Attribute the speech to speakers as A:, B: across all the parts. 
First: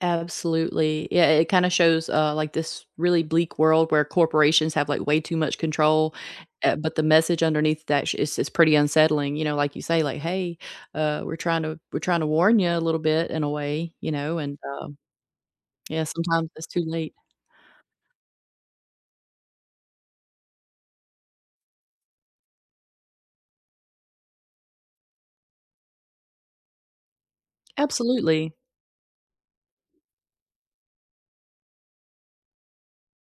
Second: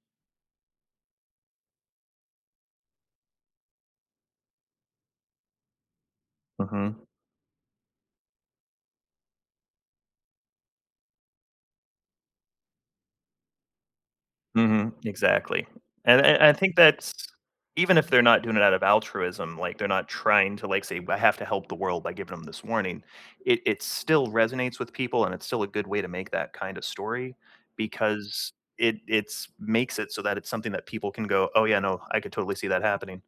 A: Absolutely. Yeah, it kind of shows, uh, like this really bleak world where corporations have like way too much control, uh, but the
B: Mhm.
A: message underneath that is is pretty unsettling, you know, like you say, like, "Hey, uh, we're trying to we're trying to warn you a little bit in a way," you know, and,
B: Mhm,
A: um
B: exactly,
A: Yeah,
B: and and
A: sometimes
B: I
A: it's
B: think
A: too
B: that's
A: late.
B: even if they're not doing it out of altruism, like they're not trying to like say "I have to help the world by giving them this warning," it it still resonates with people and it's still a good way to make that kind of story, because
A: Absolutely.
B: it it's makes it so that it's something that people can go, "Oh yeah, no, I could totally see that happening."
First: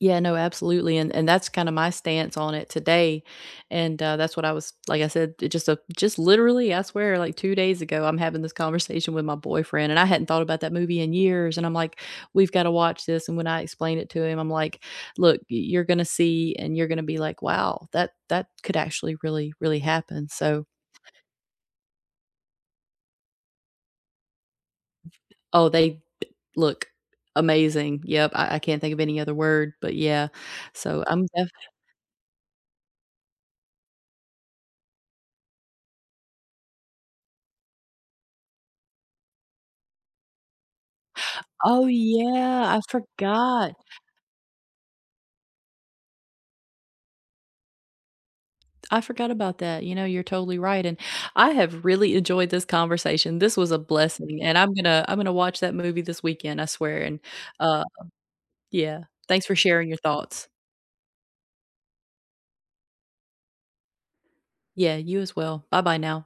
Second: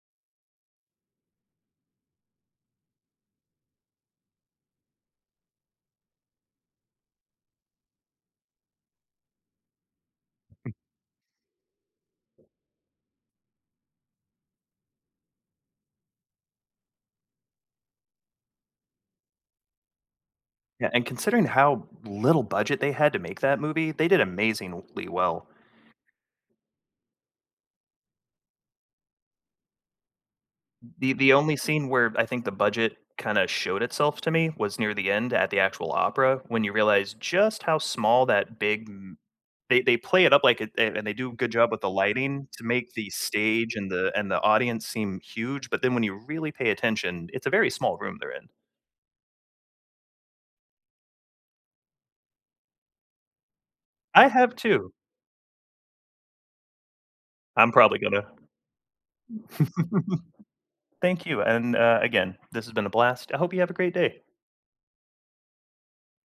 A: Yeah, no, absolutely, and and that's kind of my stance on it today, and, uh, that's what I was like I said, it just just literally, I swear, like 2 days ago, I'm having this conversation with my boyfriend and I hadn't thought about that movie in years and I'm like, "We've got to watch this," and when I explained it to him, I'm like, "Look, y you're gonna see and you're gonna be like, 'Wow, that that could actually really, really happen.'" So
B: Yeah, and considering how little budget they had to make that movie, they did amazingly well.
A: Oh, they look amazing, yep, I I can't think of any other word, but yeah, so
B: The
A: I'm
B: the
A: def
B: only scene where I think the budget kinda showed itself to me, was near the end at the actual opera, when you realize just how small that big m they they play it up like it and they do a good job with
A: Oh
B: the lighting to
A: yeah, I
B: make the stage
A: forgot.
B: and the and the audience seem huge, but then when you really pay attention, it's a very small room they're in.
A: I forgot about that, you know, you're totally right and I have really enjoyed this conversation, this was a
B: I
A: blessing and
B: have
A: I'm
B: too.
A: gonna I'm gonna watch that movie this weekend, I swear and,
B: I'm
A: uh
B: probably gonna.
A: Yeah, thanks for sharing your thoughts.
B: Thank you, and, uh again, this has been a blast. I hope you have a great day.
A: Yeah, you as well. Bye-bye now.